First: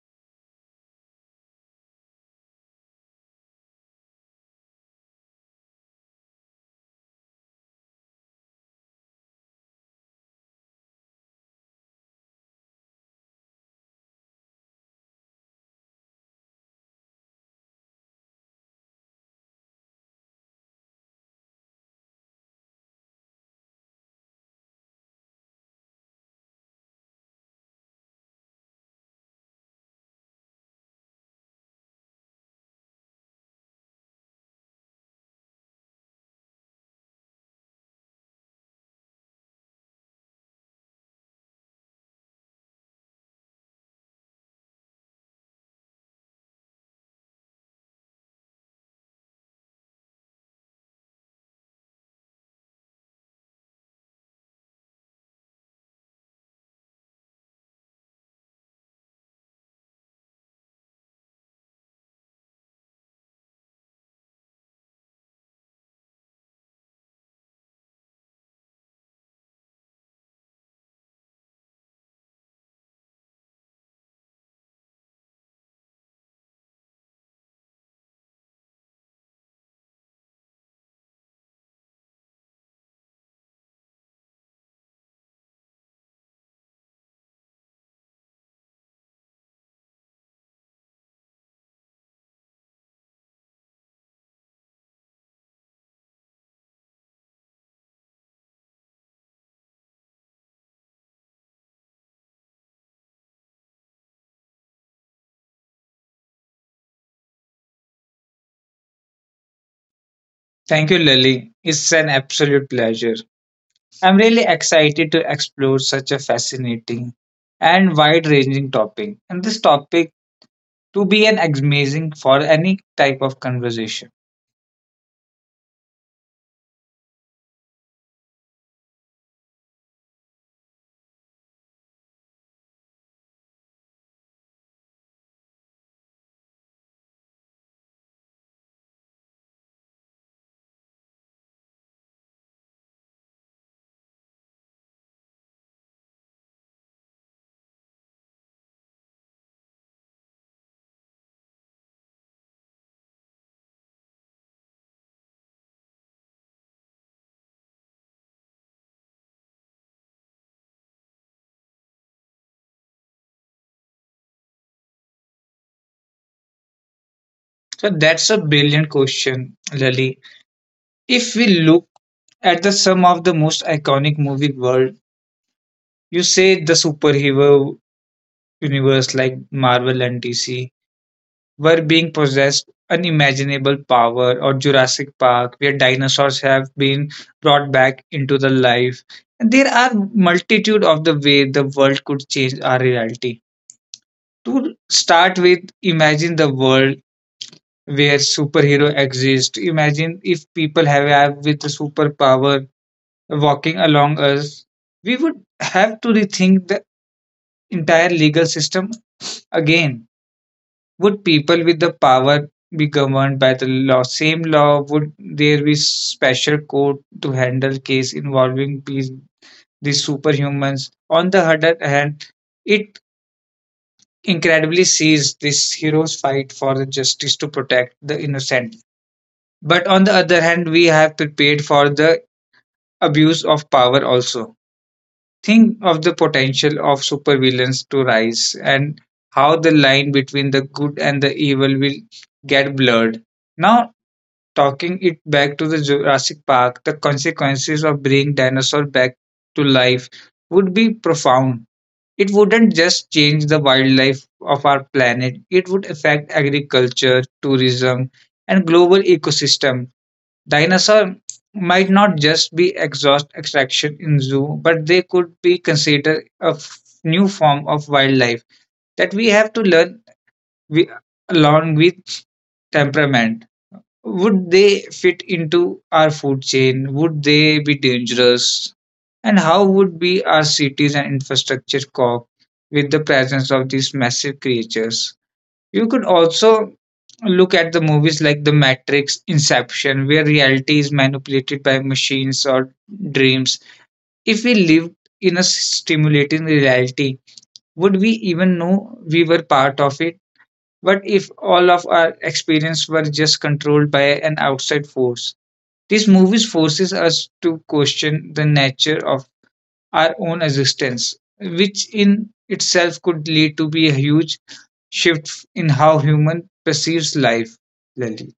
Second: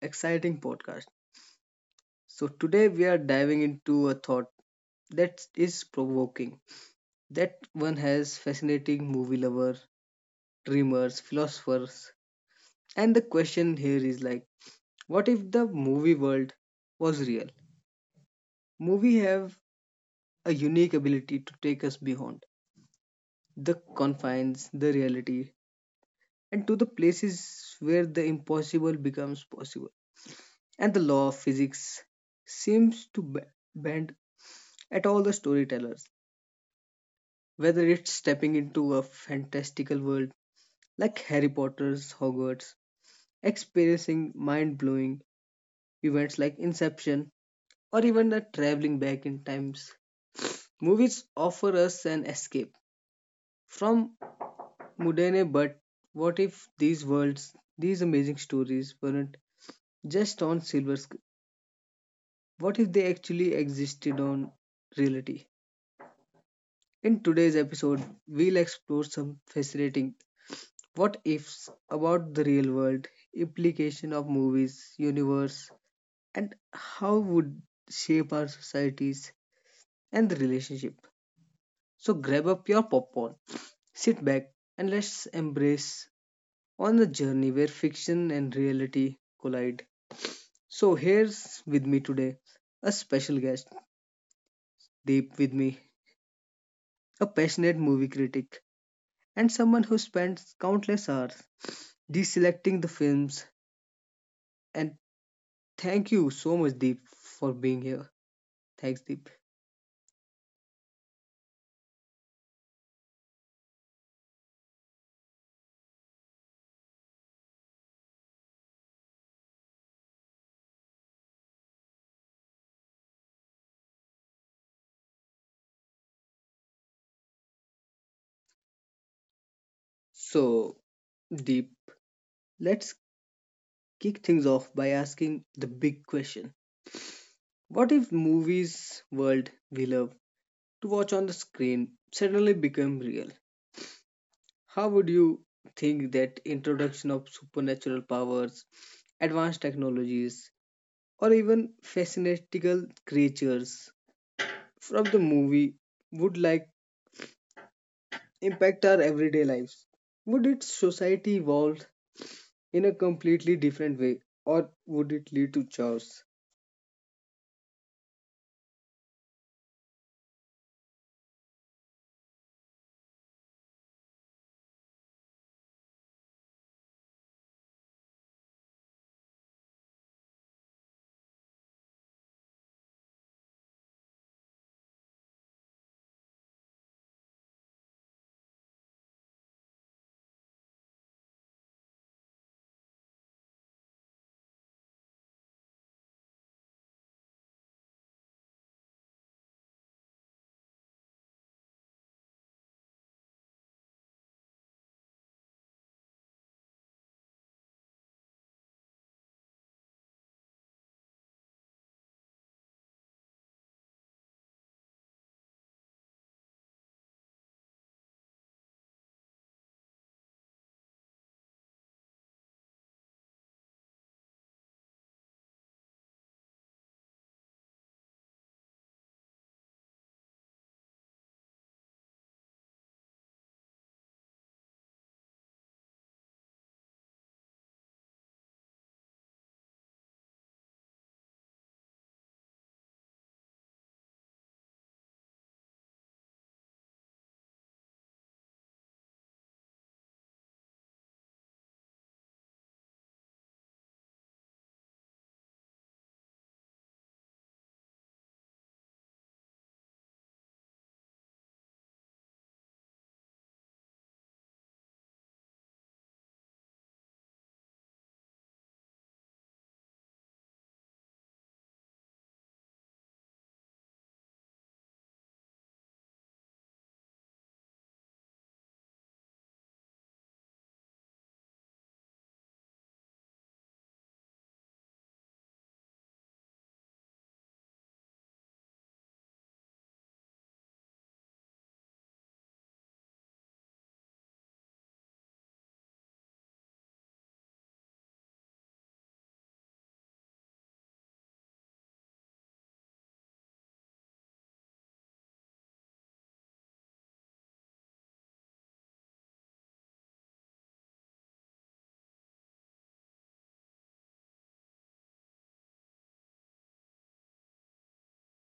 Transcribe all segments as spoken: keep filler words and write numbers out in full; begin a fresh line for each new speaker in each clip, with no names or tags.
exciting podcast. So, today we are diving into a thought that is provoking. That one has fascinating movie lover, dreamers, philosophers, and the question here is like, what if the movie world was real? Movie have a unique ability to take us beyond the confines, the reality, and to the places where the impossible becomes possible and the law of physics seems to b- bend at all the storytellers, whether it's stepping into a fantastical world like Harry Potter's Hogwarts, experiencing mind blowing events like Inception, or even the traveling back in times. Movies offer us an escape from mundane, but what if these worlds, these amazing stories, weren't just on silver screen? What if they actually existed on reality? In today's episode, we'll explore some fascinating what ifs about the real world, implication of movies, universe, and how would shape our societies and the relationship. So grab up your popcorn, sit back, and let's embrace on the journey where fiction and reality collide. So here's with me today a special guest, Deep with me, a passionate movie critic and someone who spends countless hours deselecting the films. And thank you so much, Deep, for being here. Thanks, Deep.
Thank you, Lily. It's an absolute pleasure. I'm really excited to explore such a fascinating and wide ranging topic, and this topic to be an amazing for any type of conversation.
So, Deep, let's kick things off by asking the big question. What if movies world we love to watch on the screen suddenly become real? How would you think that introduction of supernatural powers, advanced technologies, or even fascinating creatures from the movie would like impact our everyday lives? Would its society evolve in a completely different way or would it lead to chaos?
So, that's a brilliant question, Lily. If we look at the some of the most iconic movie world, you say the superhero universe like Marvel and D C, were being possessed unimaginable power, or Jurassic Park where dinosaurs have been brought back into the life. And there are multitude of the way the world could change our reality. To start with, imagine the world where superhero exist. Imagine if people have, have with a superpower walking along us, we would have to rethink the entire legal system again. Would people with the power be governed by the law, same law? Would there be special court to handle case involving these, these superhumans? On the other hand, it incredibly sees this hero's fight for the justice to protect the innocent. But on the other hand, we have prepared for the abuse of power also. Think of the potential of supervillains to rise and how the line between the good and the evil will get blurred. Now, talking it back to the Jurassic Park, the consequences of bringing dinosaurs back to life would be profound. It wouldn't just change the wildlife of our planet, it would affect agriculture, tourism, and global ecosystem. Dinosaurs might not just be exhaust extraction in zoo, but they could be considered a f- new form of wildlife that we have to learn wi- along with temperament. Would they fit into our food chain? Would they be dangerous? And how would be our cities and infrastructure cope with the presence of these massive creatures? You could also look at the movies like The Matrix, Inception, where reality is manipulated by machines or dreams. If we lived in a stimulating reality, would we even know we were part of it? What if all of our experience were just controlled by an outside force? These movies forces us to question the nature of our own existence, which in itself could lead to be a huge shift in how human perceives life. Lali.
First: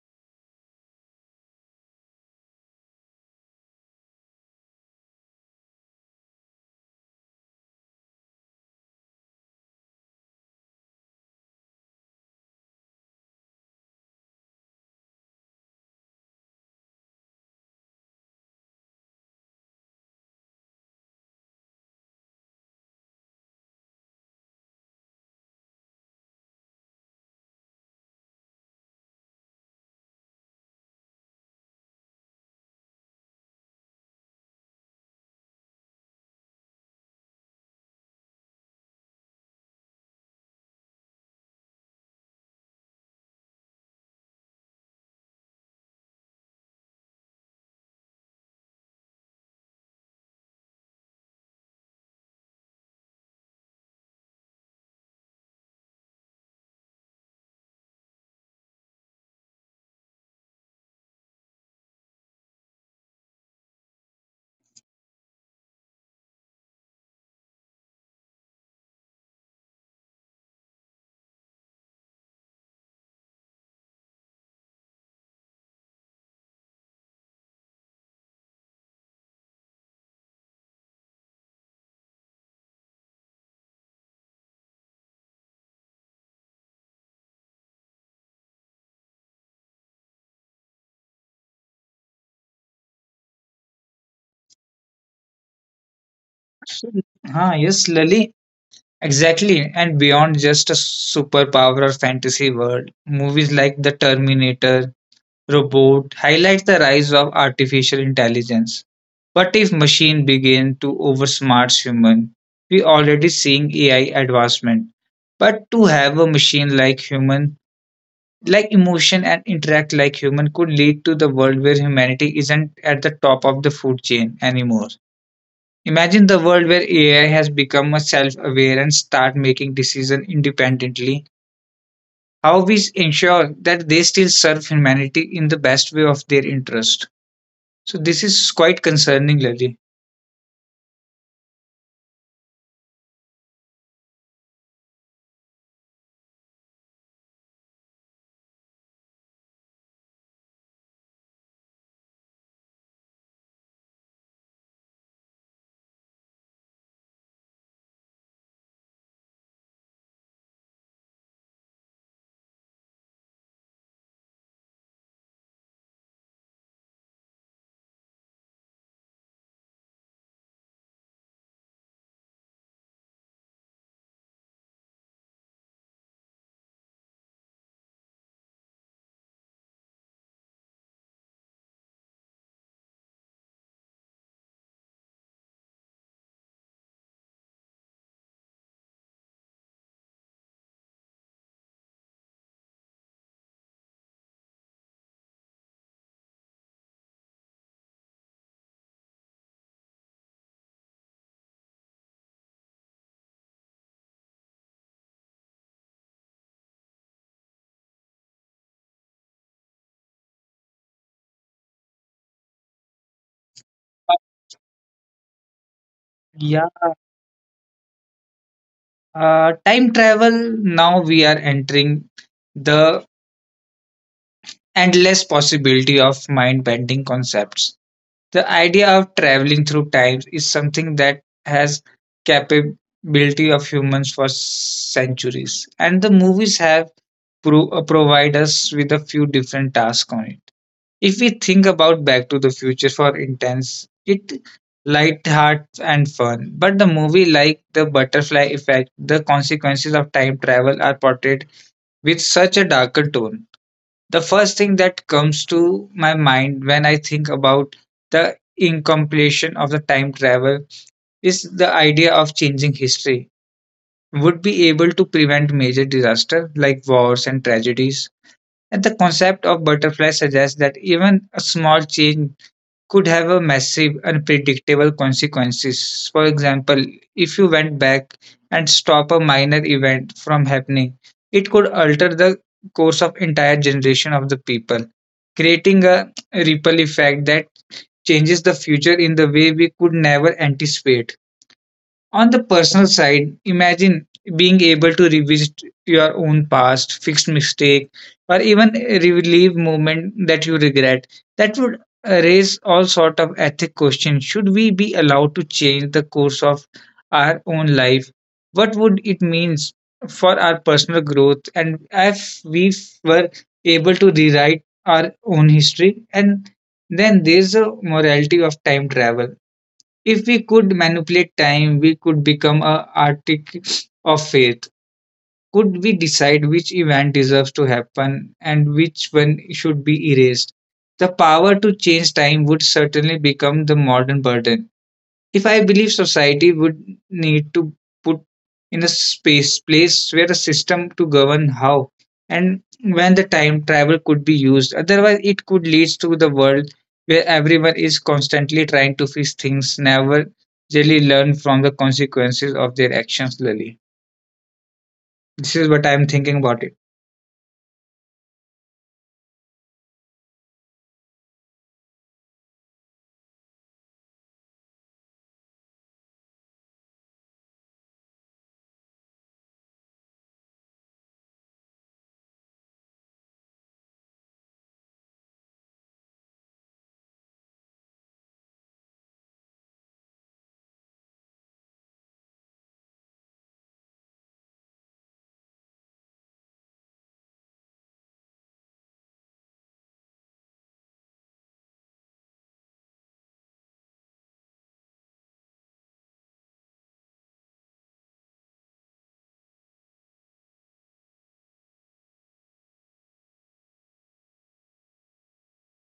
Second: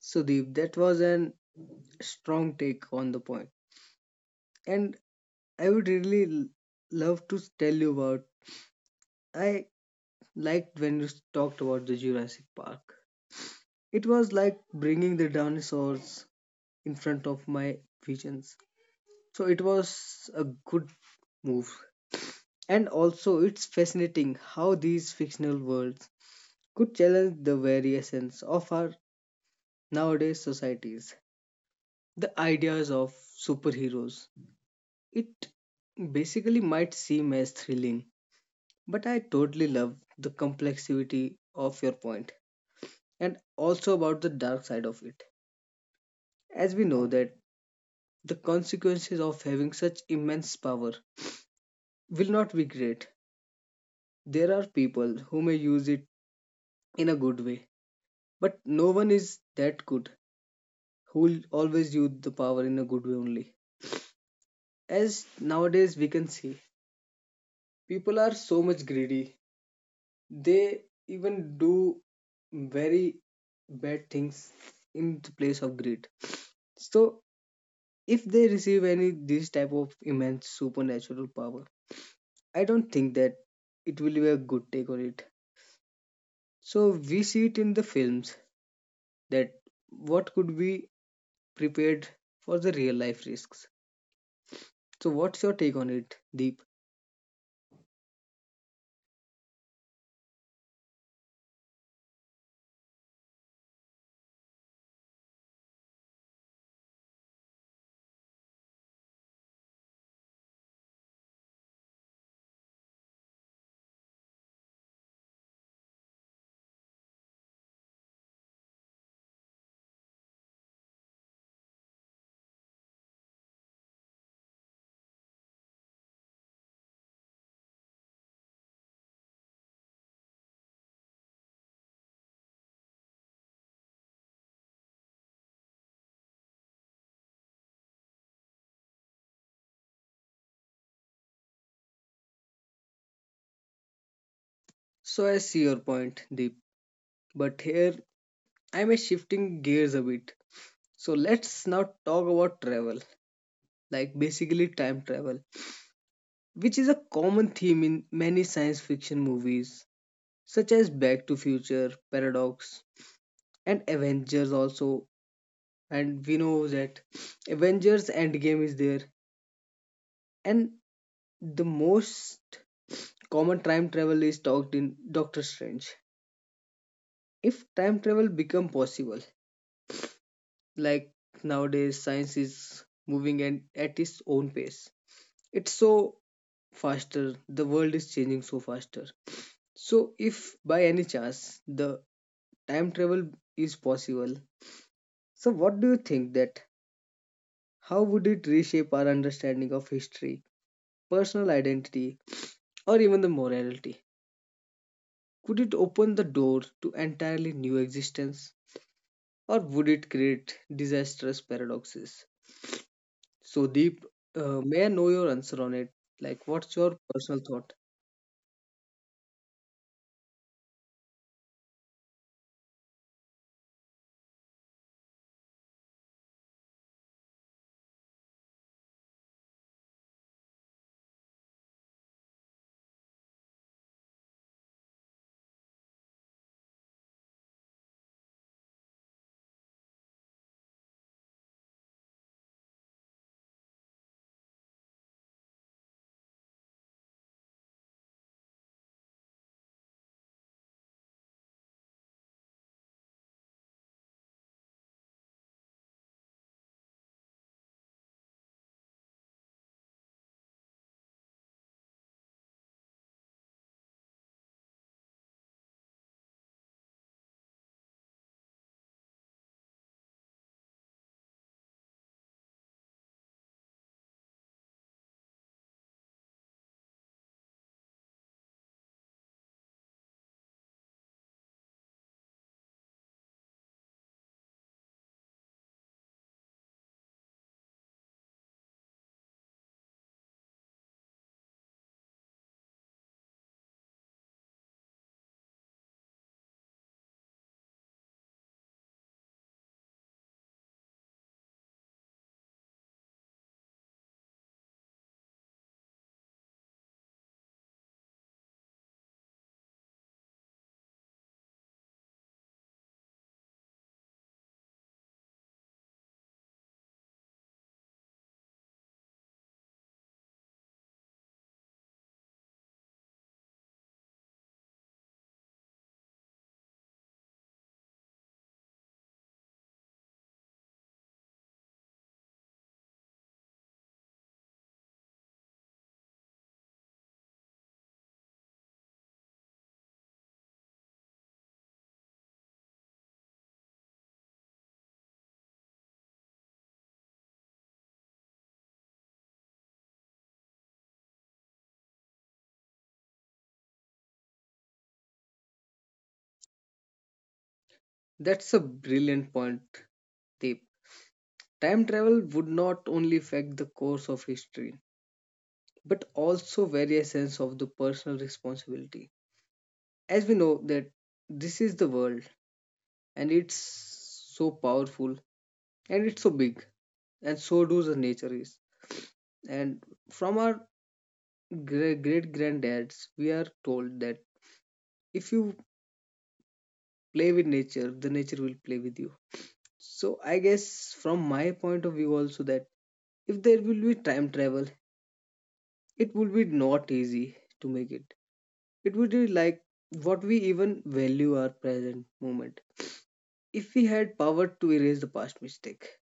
So, Deep, that was an strong take on the point. And I would really l- love to tell you about. I liked when you talked about the Jurassic Park. It was like bringing the dinosaurs in front of my visions. So it was a good move. And also, it's fascinating how these fictional worlds could challenge the very essence of our nowadays societies, the ideas of superheroes. It basically might seem as thrilling, but I totally love the complexity of your point and also about the dark side of it. As we know that the consequences of having such immense power will not be great. There are people who may use it in a good way, but no one is that good who will always use the power in a good way only, as nowadays we can see people are so much greedy. They even do very bad things in the place of greed. So if they receive any this type of immense supernatural power, I don't think that it will be a good take on it. So we see it in the films that what could be prepared for the real life risks. So what's your take on it, Deep?
So, ah, yes, Lali. Exactly, and beyond just a superpower or fantasy world, movies like The Terminator, Robot highlights the rise of artificial intelligence. But if machine begin to oversmart human? We already seeing A I advancement. But to have a machine like human, like emotion and interact like human could lead to the world where humanity isn't at the top of the food chain anymore. Imagine the world where A I has become a self-aware and start making decision independently. How we ensure that they still serve humanity in the best way of their interest. So this is quite concerning, Lily.
So I see your point, Deep, but here I'm shifting gears a bit. So let's now talk about travel, like basically time travel, which is a common theme in many science fiction movies, such as Back to Future, Paradox, and Avengers also. And we know that Avengers Endgame is there. And the most common time travel is talked in Doctor Strange. If time travel become possible, like nowadays science is moving and at its own pace. It's so faster. The world is changing so faster. So if by any chance the time travel is possible, so what do you think that how would it reshape our understanding of history, personal identity, or even the morality? Could it open the door to entirely new existence or would it create disastrous paradoxes? So Deep, uh, may I know your answer on it? Like
Yeah,
what's your personal thought?
uh, time travel. Now we are entering the endless possibility of mind bending concepts. The idea of traveling through time is something that has capability of humans for centuries, and the movies have pro- uh, provide us with a few different tasks on it. If we think about Back to the Future for intense, it light heart and fun. But the movie like the butterfly effect, the consequences of time travel are portrayed with such a darker tone. The first thing that comes to my mind when I think about the incompletion of the time travel is the idea of changing history would be able to prevent major disaster like wars and tragedies, and the concept of butterfly suggests that even a small change could have a massive unpredictable consequences. For example, if you went back and stop a minor event from happening, it could alter the course of entire generation of the people, creating a ripple effect that changes the future in the way we could never anticipate. On the personal side, imagine being able to revisit your own past, fixed mistake, or even relive moment that you regret. That would raise all sort of ethic questions. Should we be allowed to change the course of our own life? What would it means for our personal growth? And if we were able to rewrite our own history, and then there's a morality of time travel. If we could manipulate time, we could become a arctic of fate. Could we decide which event deserves to happen and which one should be erased? The power to change time would certainly become the modern burden. If I believe society would need to put in a space place where a system to govern how and when the time travel could be used. Otherwise, it could lead to the world where everyone is constantly trying to fix things, never really learn from the consequences of their actions, Lily. This is what I'm thinking about it.
That's a brilliant point, Deep. Time travel would not only affect the course of history, but also various sense of the personal responsibility. As we know that this is the world and it's so powerful and it's so big and so do the nature is. And from our great great granddads, we are told that if you play with nature, the nature will play with you. So I guess from my point of view also that if there will be time travel, it will be not easy to make it. It would be like what we even value our present moment. If we had power to erase the past mistake,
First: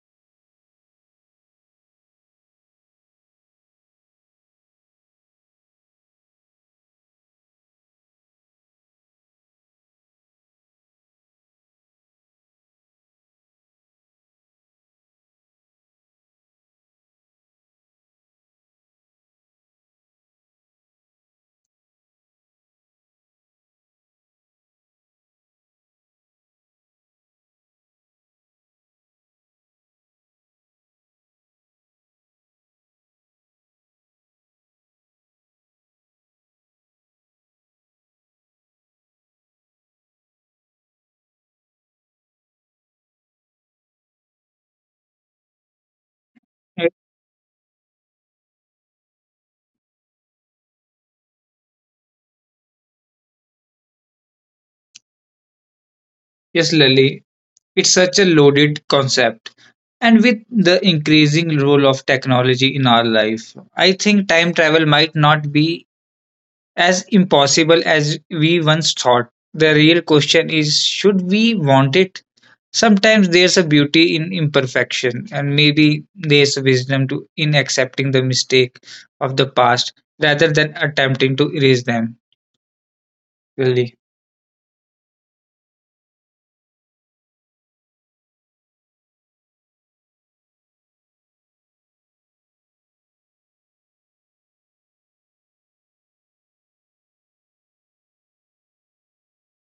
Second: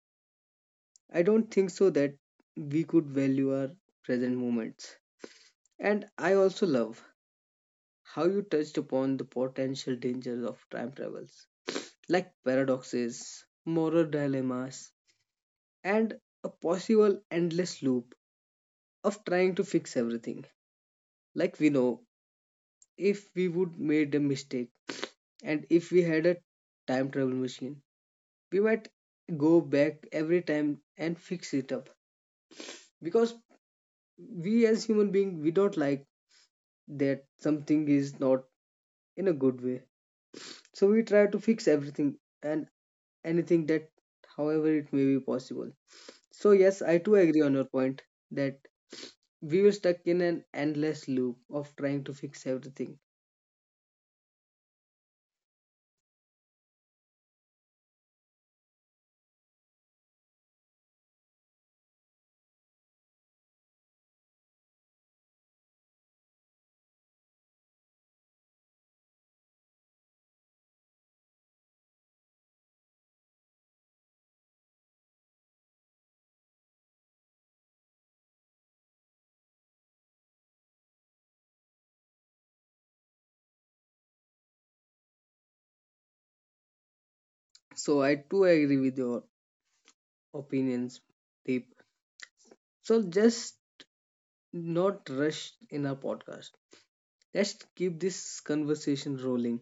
I don't think so that we could value our present moments. And I also love how you touched upon the potential dangers of time travels, like paradoxes, moral dilemmas, and a possible endless loop of trying to fix everything. Like we know, if we would made a mistake, and if we had a time travel machine, we might go back every time and fix it up, because we as human being we don't like that something is not in a good way. So we try to fix everything and anything that however it may be possible. So yes, I too agree on your point that we were stuck in an endless loop of trying to fix everything.
Yes, Lily, it's such a loaded concept. And with the increasing role of technology in our life, I think time travel might not be as impossible as we once thought. The real question is should we want it? Sometimes there's a beauty in imperfection, and maybe there's wisdom to, in accepting the mistake of the past rather than attempting to erase them. Really.
So I too agree with your opinions, Deep. So just not rush in our podcast. Let's keep this conversation rolling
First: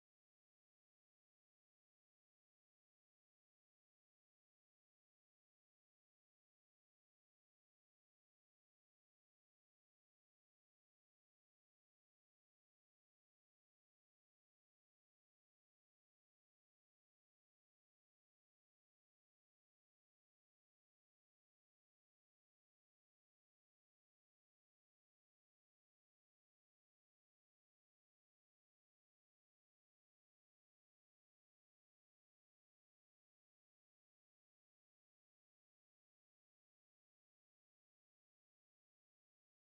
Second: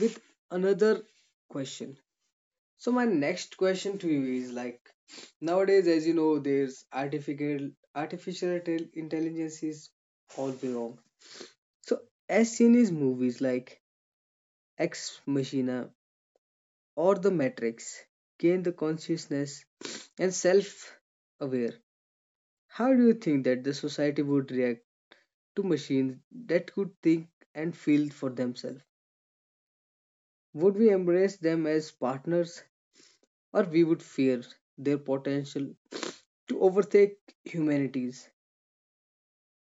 with another question. So my next question to you is like, nowadays as you know there's artificial artificial tel- intelligence is all around. So as seen in movies like Ex Machina or The Matrix, gain the consciousness and self aware. How do you think that the society would react to machines that could think and feel for themselves? Would we embrace them as partners or we would fear their potential to overtake humanities?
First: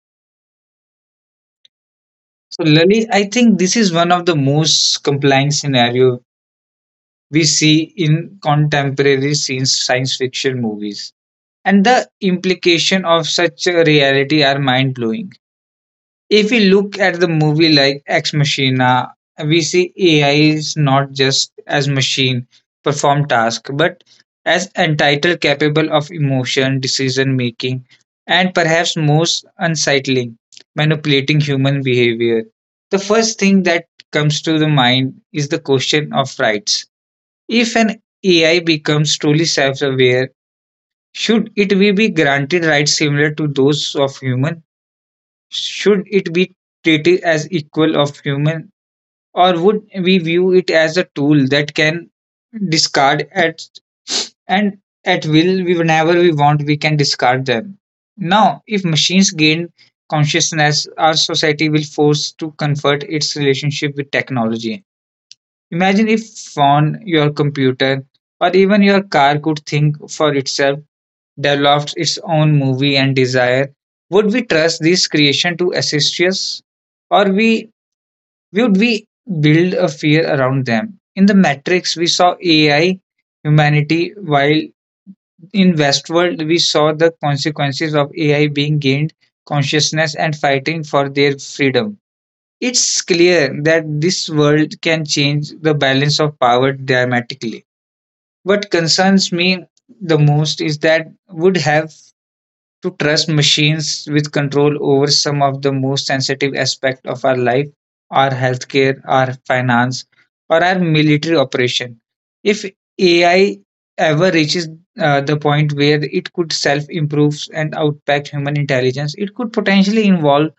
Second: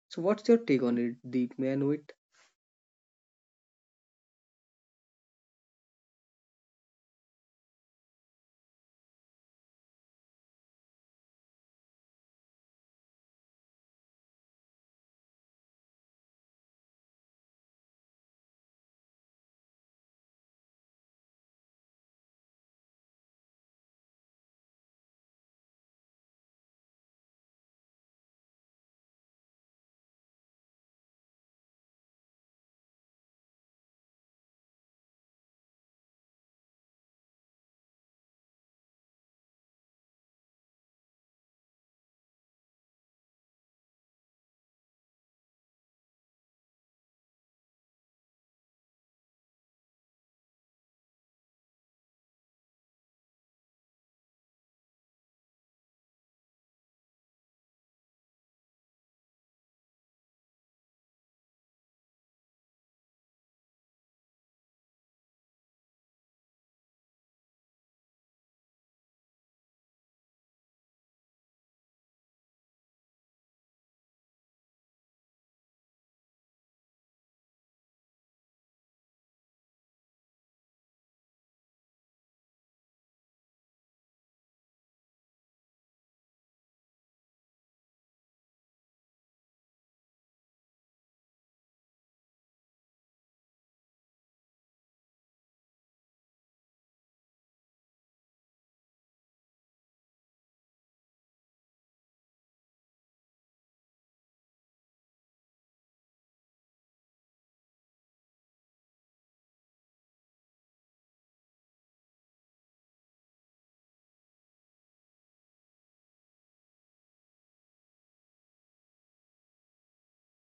So what's your take on it, Deep? May I know it?
So, Lali, I think this is one of the most compelling scenario we see in contemporary science science fiction movies, and the implication of such a reality are mind blowing. If we look at the movie like Ex Machina, we see A I is not just as machine perform task, but as entitled capable of emotion, decision making, and perhaps most unsettling, manipulating human behavior. The first thing that comes to the mind is the question of rights. If an A I becomes truly self-aware, should it be be granted rights similar to those of human? Should it be treated as equal of human, or would we view it as a tool that can discard at and at will, we whenever we want we can discard them. Now if machines gain consciousness, our society will force to convert its relationship with technology. Imagine if phone, your computer, or even your car could think for itself, developed its own movie and desire, would we trust this creation to assist us? Or we would we build a fear around them? In the Matrix, we saw A I humanity, while in Westworld, we saw the consequences of A I being gained consciousness and fighting for their freedom. It's clear that this world can change the balance of power dramatically. What concerns me the most is that would have to trust machines with control over some of the most sensitive aspects of our life, our healthcare, our finance, or our military operation. If A I ever reaches uh, the point where it could self improve and outpack human intelligence, it could potentially involve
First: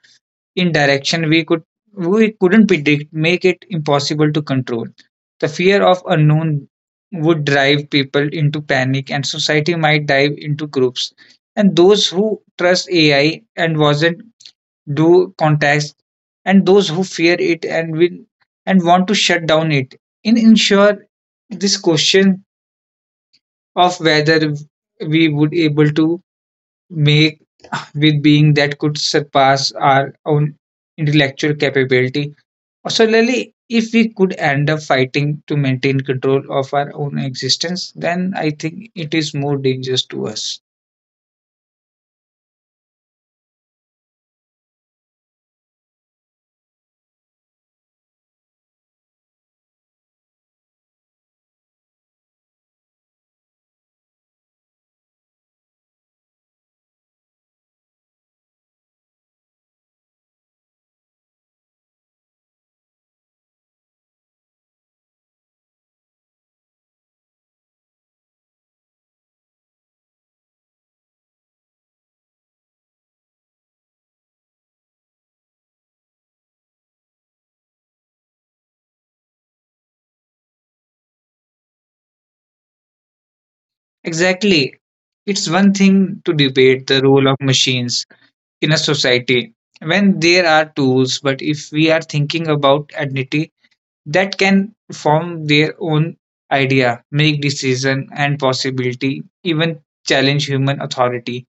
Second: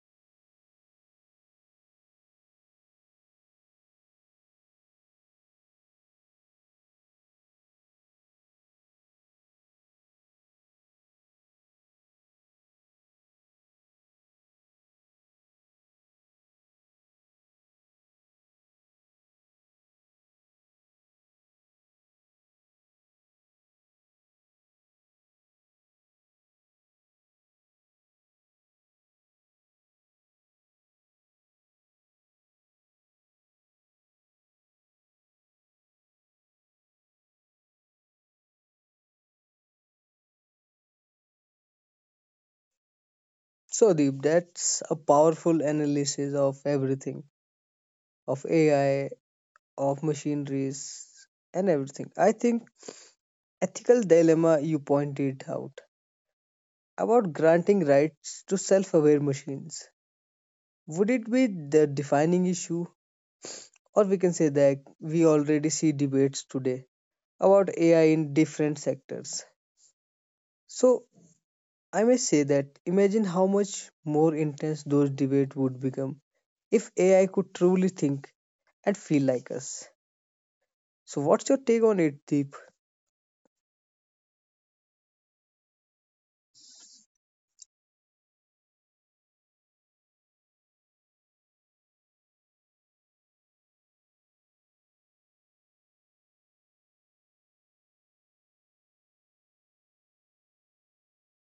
in direction we could we couldn't predict, make it impossible to control. The fear of unknown would drive people into panic and society might dive into groups. And those who trust A I and wasn't do contacts, and those who fear it and will and want to shut down it. In ensure this question of whether we would able to make with being that could surpass our own intellectual capability. Similarly, if we could end up fighting to maintain control of our own existence, then I think it is more dangerous to us.
So, Deep, that's a powerful analysis of everything, of A I, of machineries, and everything. I think ethical dilemma you pointed out about granting rights to self-aware machines. Would it be the defining issue, or we can say that we already see debates today about A I in different sectors. So I may say that imagine how much more intense those debates would become if A I could truly think and feel like us. So what's your take on it, Deep?
Exactly. It's one thing to debate the role of machines in a society when there are tools, but if we are thinking about identity, that can form their own idea, make decision and possibility, even challenge human authority,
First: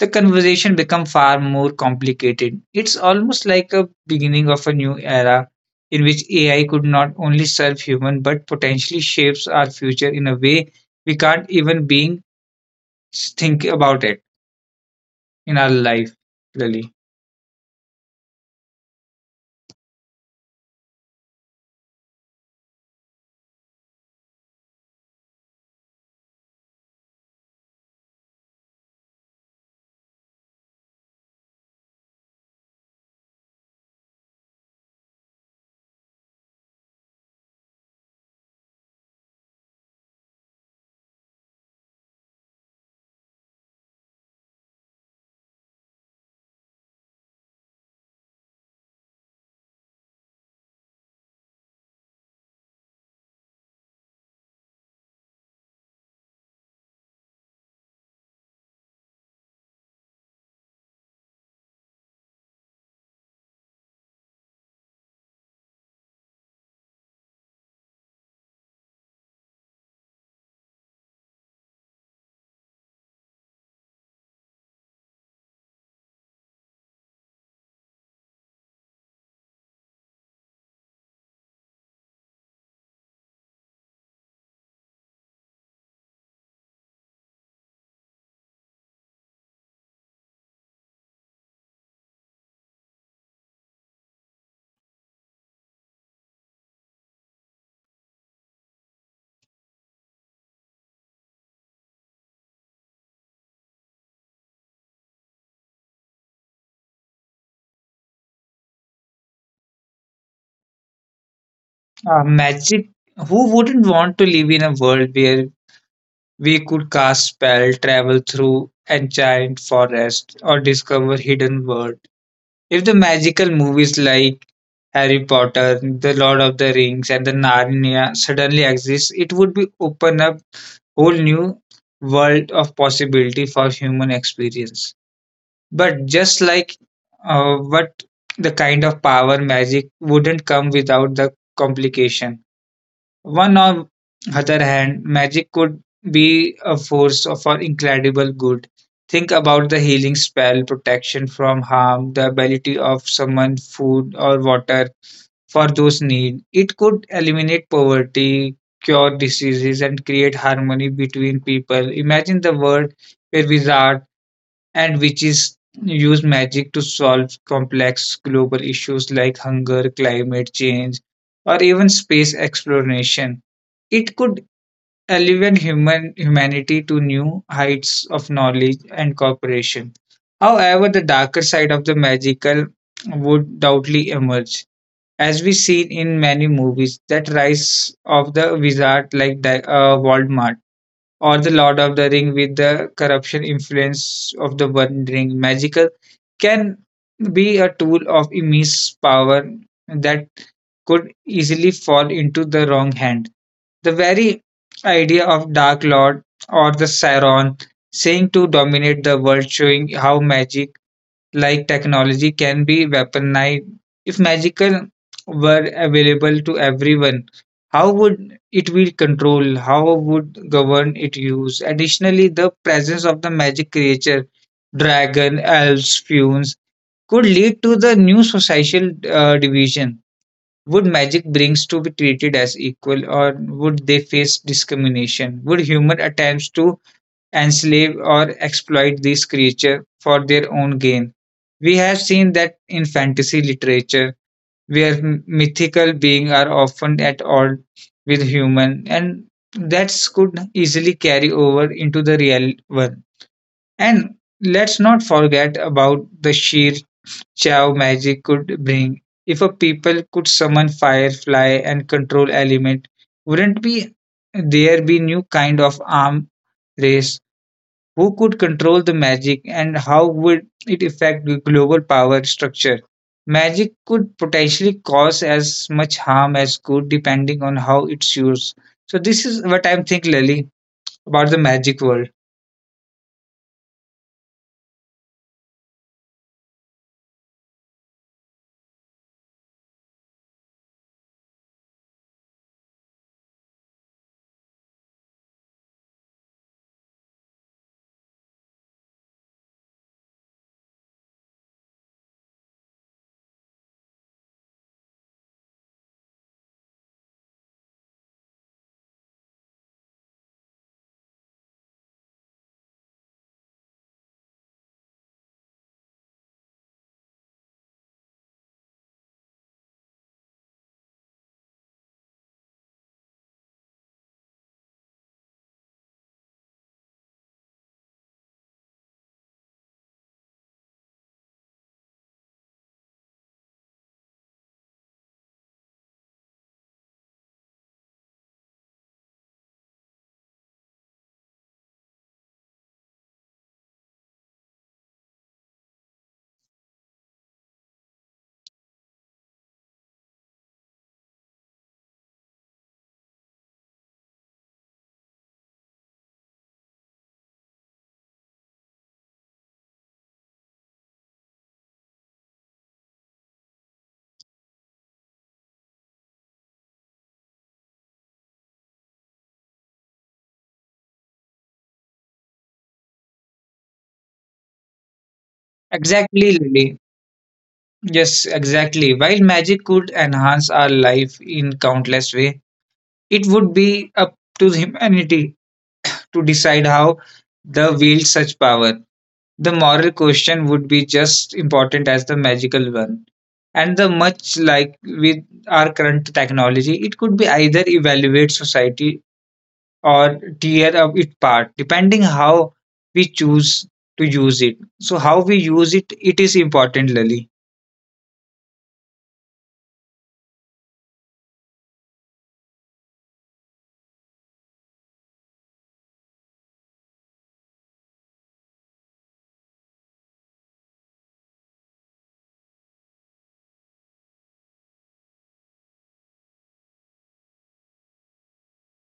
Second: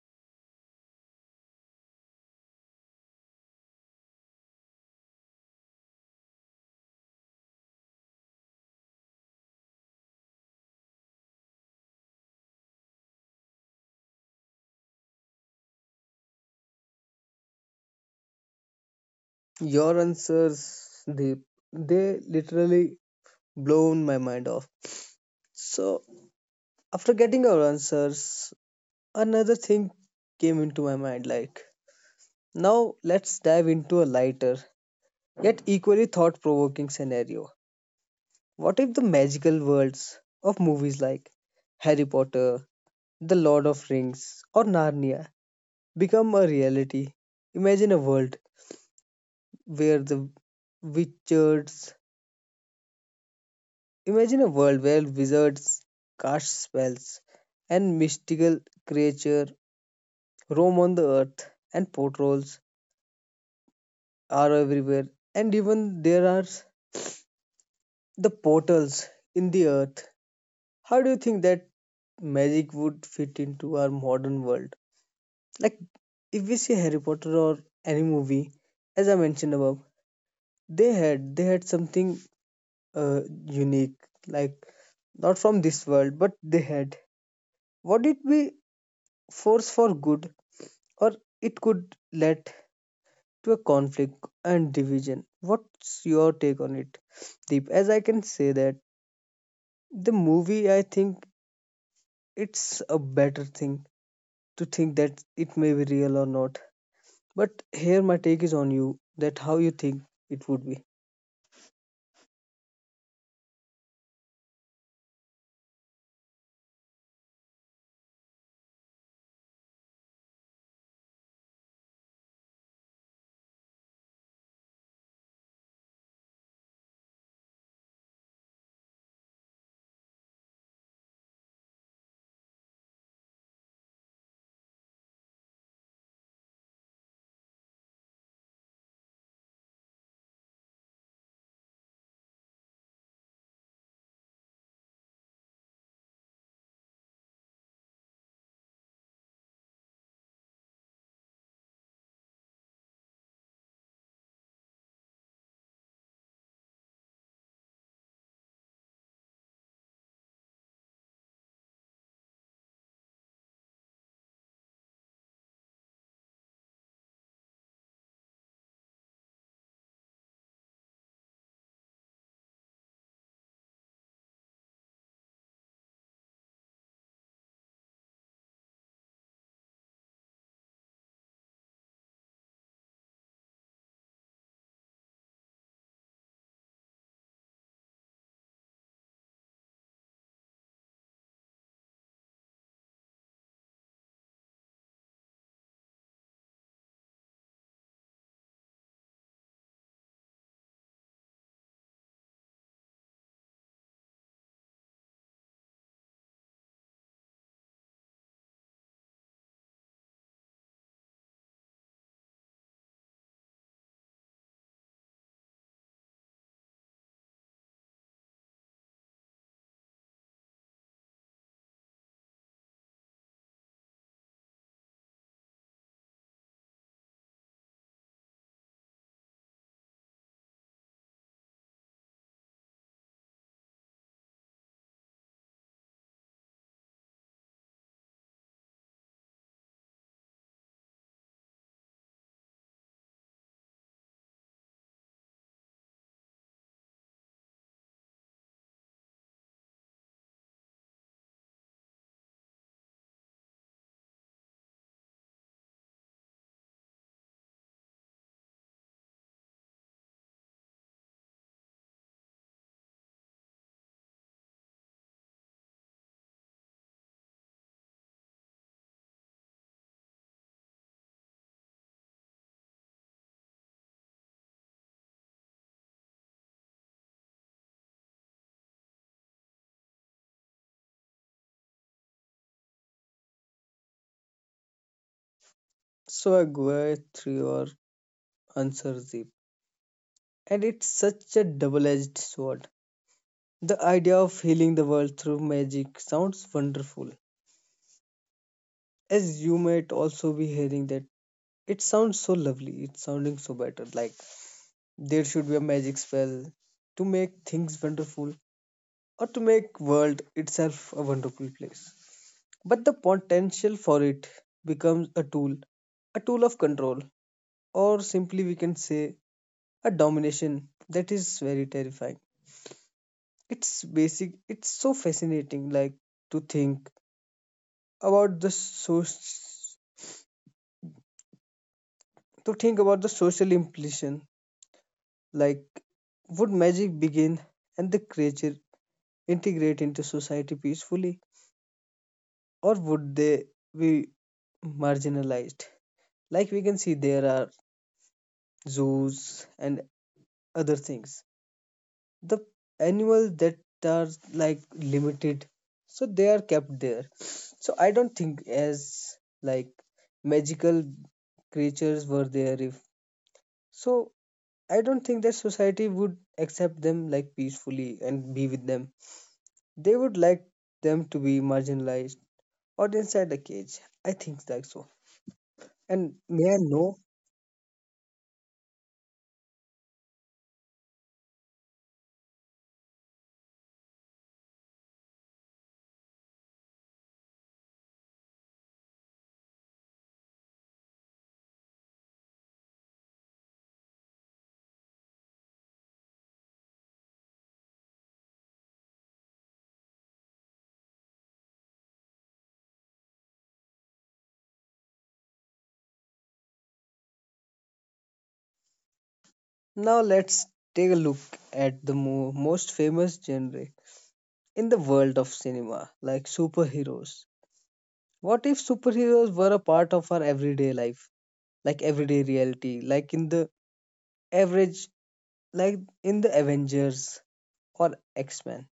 the conversation become far more complicated. It's almost like a beginning of a new era in which A I could not only serve human but potentially shapes our future in a way we can't even being think about it in our life. Really.
Your answers, Deep, they literally blown my mind off. So after getting our answers, another thing came into my mind like, now let's dive into a lighter yet equally thought provoking scenario. What if the magical worlds of movies like Harry Potter, The Lord of Rings, or Narnia become a reality? Imagine a world where the wizards, imagine a world where wizards cast spells and mystical creature roam on the earth and portals are everywhere and even there are the portals in the earth. How do you think that magic would fit into our modern world? Like if we see Harry Potter or any movie, as I mentioned above, they had they had something uh, unique, like not from this world, but they had. Would it be force for good, or it could lead to a conflict and division? What's your take on it, Deep? As I can say that the movie, I think it's a better thing to think that it may be real or not. But here my take is on you that how you think it would be.
Uh, magic. Who wouldn't want to live in a world where we could cast spell, travel through enchanted forest, or discover hidden worlds? If the magical movies like Harry Potter, The Lord of the Rings, and the Narnia suddenly exist, it would be open up whole new world of possibility for human experience. But just like uh, what, the kind of power magic wouldn't come without the complication. One on other hand, magic could be a force for incredible good. Think about the healing spell, protection from harm, the ability of someone food or water for those need. It could eliminate poverty, cure diseases, and create harmony between people. Imagine the world where wizards and which is use magic to solve complex global issues like hunger, climate change, or even space exploration. It could elevate human humanity to new heights of knowledge and cooperation. However, the darker side of the magical would doubtly emerge, as we see in many movies that rise of the wizard like Di- uh, Voldemort or the Lord of the Ring with the corruption influence of the One Ring. Magical can be a tool of immense power that could easily fall into the wrong hand. The very idea of Dark Lord or the Sauron saying to dominate the world, showing how magic like technology can be weaponized. If magical were available to everyone, how would it be controlled? How would govern it use? Additionally, the presence of the magic creature, dragon, elves, fumes, could lead to the new social uh, division. Would magic brings to be treated as equal, or would they face discrimination? Would human attempts to enslave or exploit these creatures for their own gain. We have seen that in fantasy literature, where mythical beings are often at odds with human, and that could easily carry over into the real world. And let's not forget about the sheer chow magic could bring. If a people could summon firefly and control element, wouldn't be there be new kind of arm race who could control the magic, and how would it affect the global power structure? Magic could potentially cause as much harm as good depending on how it's used. So this is what I'm thinking, Lily, about the magic world.
So I go through your answer, Zip. And it's such a double edged sword. The idea of healing the world through magic sounds wonderful. As you might also be hearing that it sounds so lovely, it's sounding so better. Like there should be a magic spell to make things wonderful or to make world itself a wonderful place. But the potential for it becomes a tool, a tool of control, or simply we can say a domination that is very terrifying. It's basic. It's so fascinating, like to think about the so to think about the social implication. Like, would magic begin and the creature integrate into society peacefully, or would they be marginalized? Like we can see, there are zoos and other things, the animals that are like limited, so they are kept there. So I don't think as like magical creatures were there, if so, I don't think that society would accept them like peacefully and be with them. They would like them to be marginalized or inside the cage, I think, like so. And
Exactly,
may I
Lily.
know,
Yes, exactly. While magic could enhance our life in countless ways, it would be up to humanity to decide how they wield such power. The moral question would be just important as the magical one. And the much like with our current technology, it could be either evaluate society or tear up it part, depending how we choose to use it. So how we use it, it is important, Lali.
now let's take a look at the mo- most famous genre in the world of cinema, like superheroes. What if superheroes were a part of our everyday life, like everyday reality, like in the average, like in the Avengers or X Men?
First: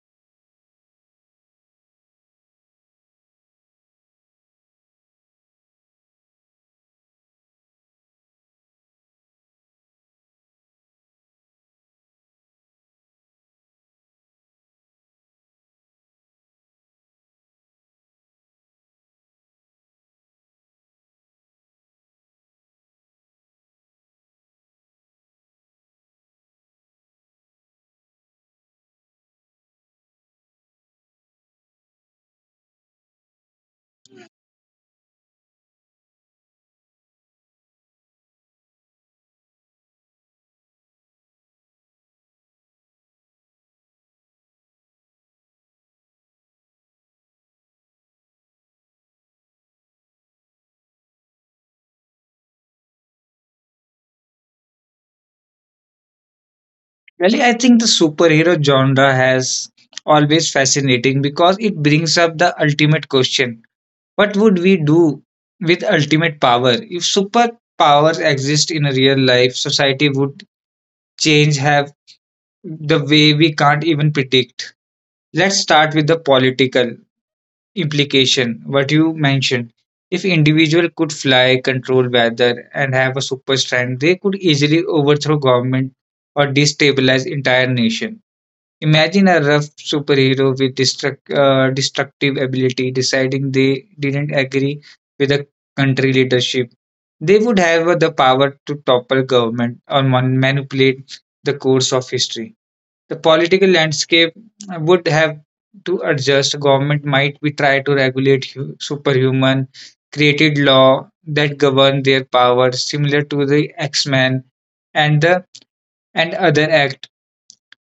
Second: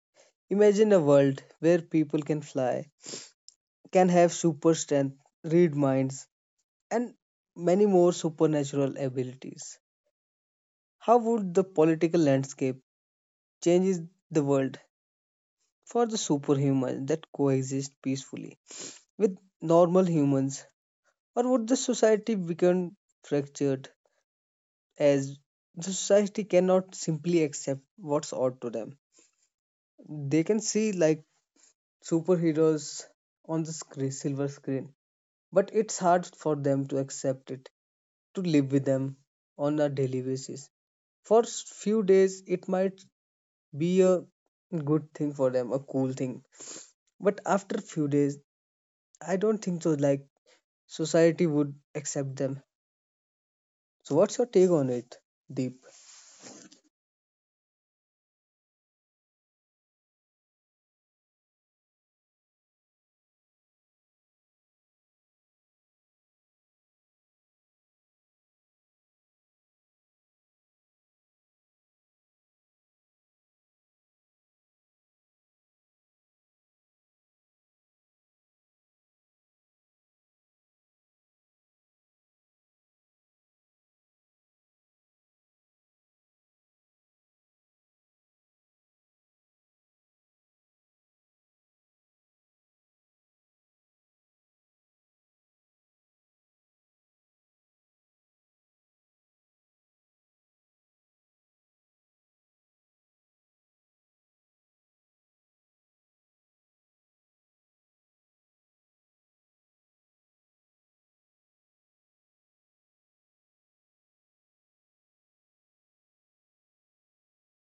Imagine a world where people can fly, can have super strength, read minds, and many more supernatural abilities. How would the political landscape change the world for the superhumans that coexist peacefully with normal humans? Or would the society become fractured as the society cannot simply accept what's owed to them. They can see like superheroes on the screen, silver screen, but it's hard for them to accept it, to live with them on a daily basis. For s- few days, it might be a good thing for them, a cool thing, but after few days, I don't think so. Like society would accept them. So, what's your take on it, Deep?
Lali, I think the superhero genre has always fascinating because it brings up the ultimate question. What would we do with ultimate power? If superpowers exist in a real life, society would change have the way we can't even predict. Let's start with the political implication, what you mentioned. If individual could fly, control weather, and have a super strength, they could easily overthrow government or destabilize entire nation. Imagine a rough superhero with destruct, uh, destructive ability deciding they didn't agree with the country leadership. They would have the power to topple government or man- manipulate the course of history. The political landscape would have to adjust. Government might be try to regulate hu- superhuman, created law that govern their powers, similar to the X-Men and the and other act.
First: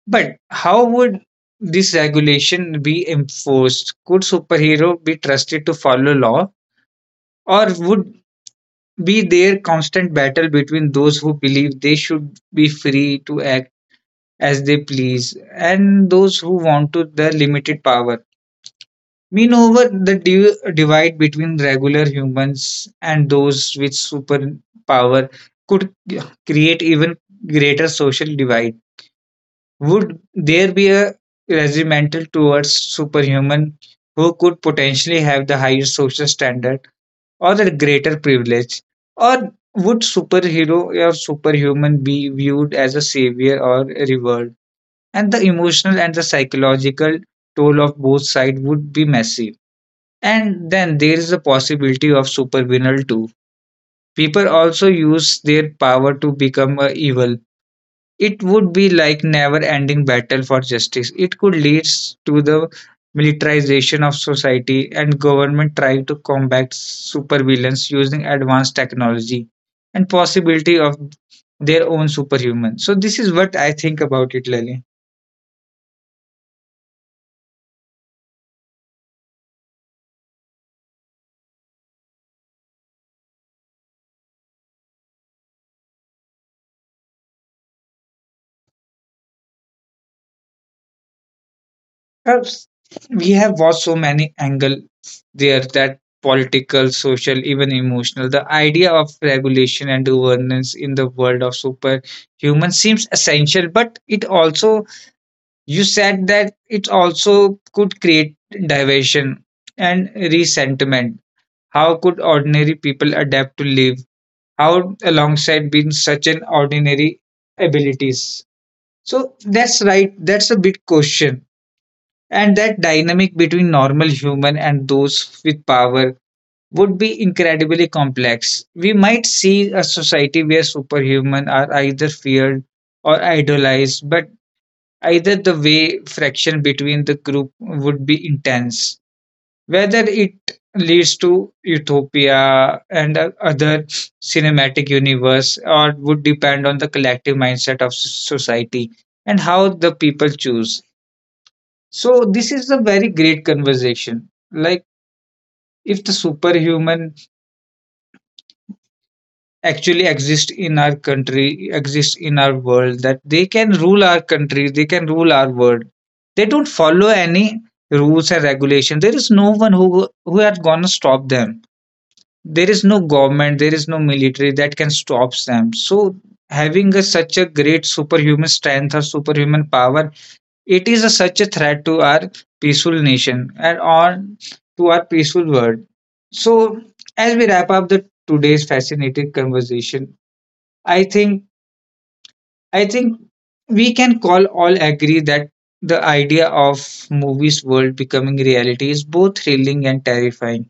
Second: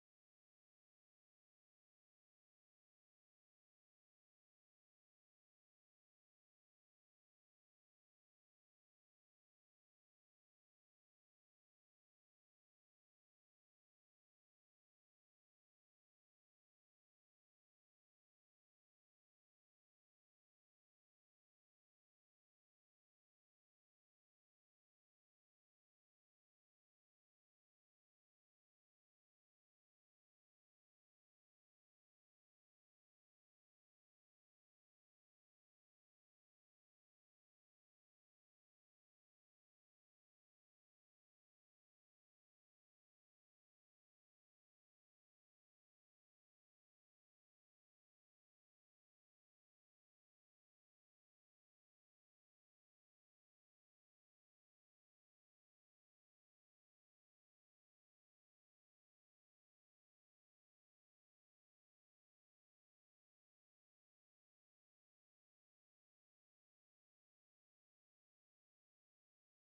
But how would this regulation be enforced? Could superhero be trusted to follow law, or would be there constant battle between those who believe they should be free to act as they please, and those who want to the limited power? Meanwhile, the div- divide between regular humans and those with superpower could create even greater social divide. Would there be a regimental towards superhuman who could potentially have the higher social standard or the greater privilege? Or would superhero or superhuman be viewed as a savior or a reward? And the emotional and the psychological toll of both sides would be massive. And then there is the possibility of supervillain too. People also use their power to become uh, evil. It would be like never-ending battle for justice. It could lead to the militarization of society and government trying to combat supervillains using advanced technology and possibility of their own superhuman. So this is what I think about it, Lali. Perhaps we have watched so many angle there: that political, social, even emotional. The idea of regulation and governance in the world of superhuman seems essential, but it also, you said that it also could create diversion and resentment. How could ordinary people adapt to live? How alongside being such an ordinary abilities? So that's right. That's a big question, and that dynamic between normal human and those with power would be incredibly complex. We might see a society where superhuman are either feared or idolized, but either the way friction between the group would be intense. Whether it leads to utopia and uh, other cinematic universe or would depend on the collective mindset of s- society and how the people choose. So this is a very great conversation. Like, if the superhuman actually exist in our country, exist in our world, that they can rule our country, they can rule our world. They don't follow any rules and regulation. There is no one who who are gonna stop them. There is no government, there is no military that can stop them. So having a, such a great superhuman strength or superhuman power, it is a, such a threat to our peaceful nation and on to our peaceful world. So, as we wrap up the today's fascinating conversation, I think I think we can call all agree that the idea of movies world becoming reality is both thrilling and terrifying.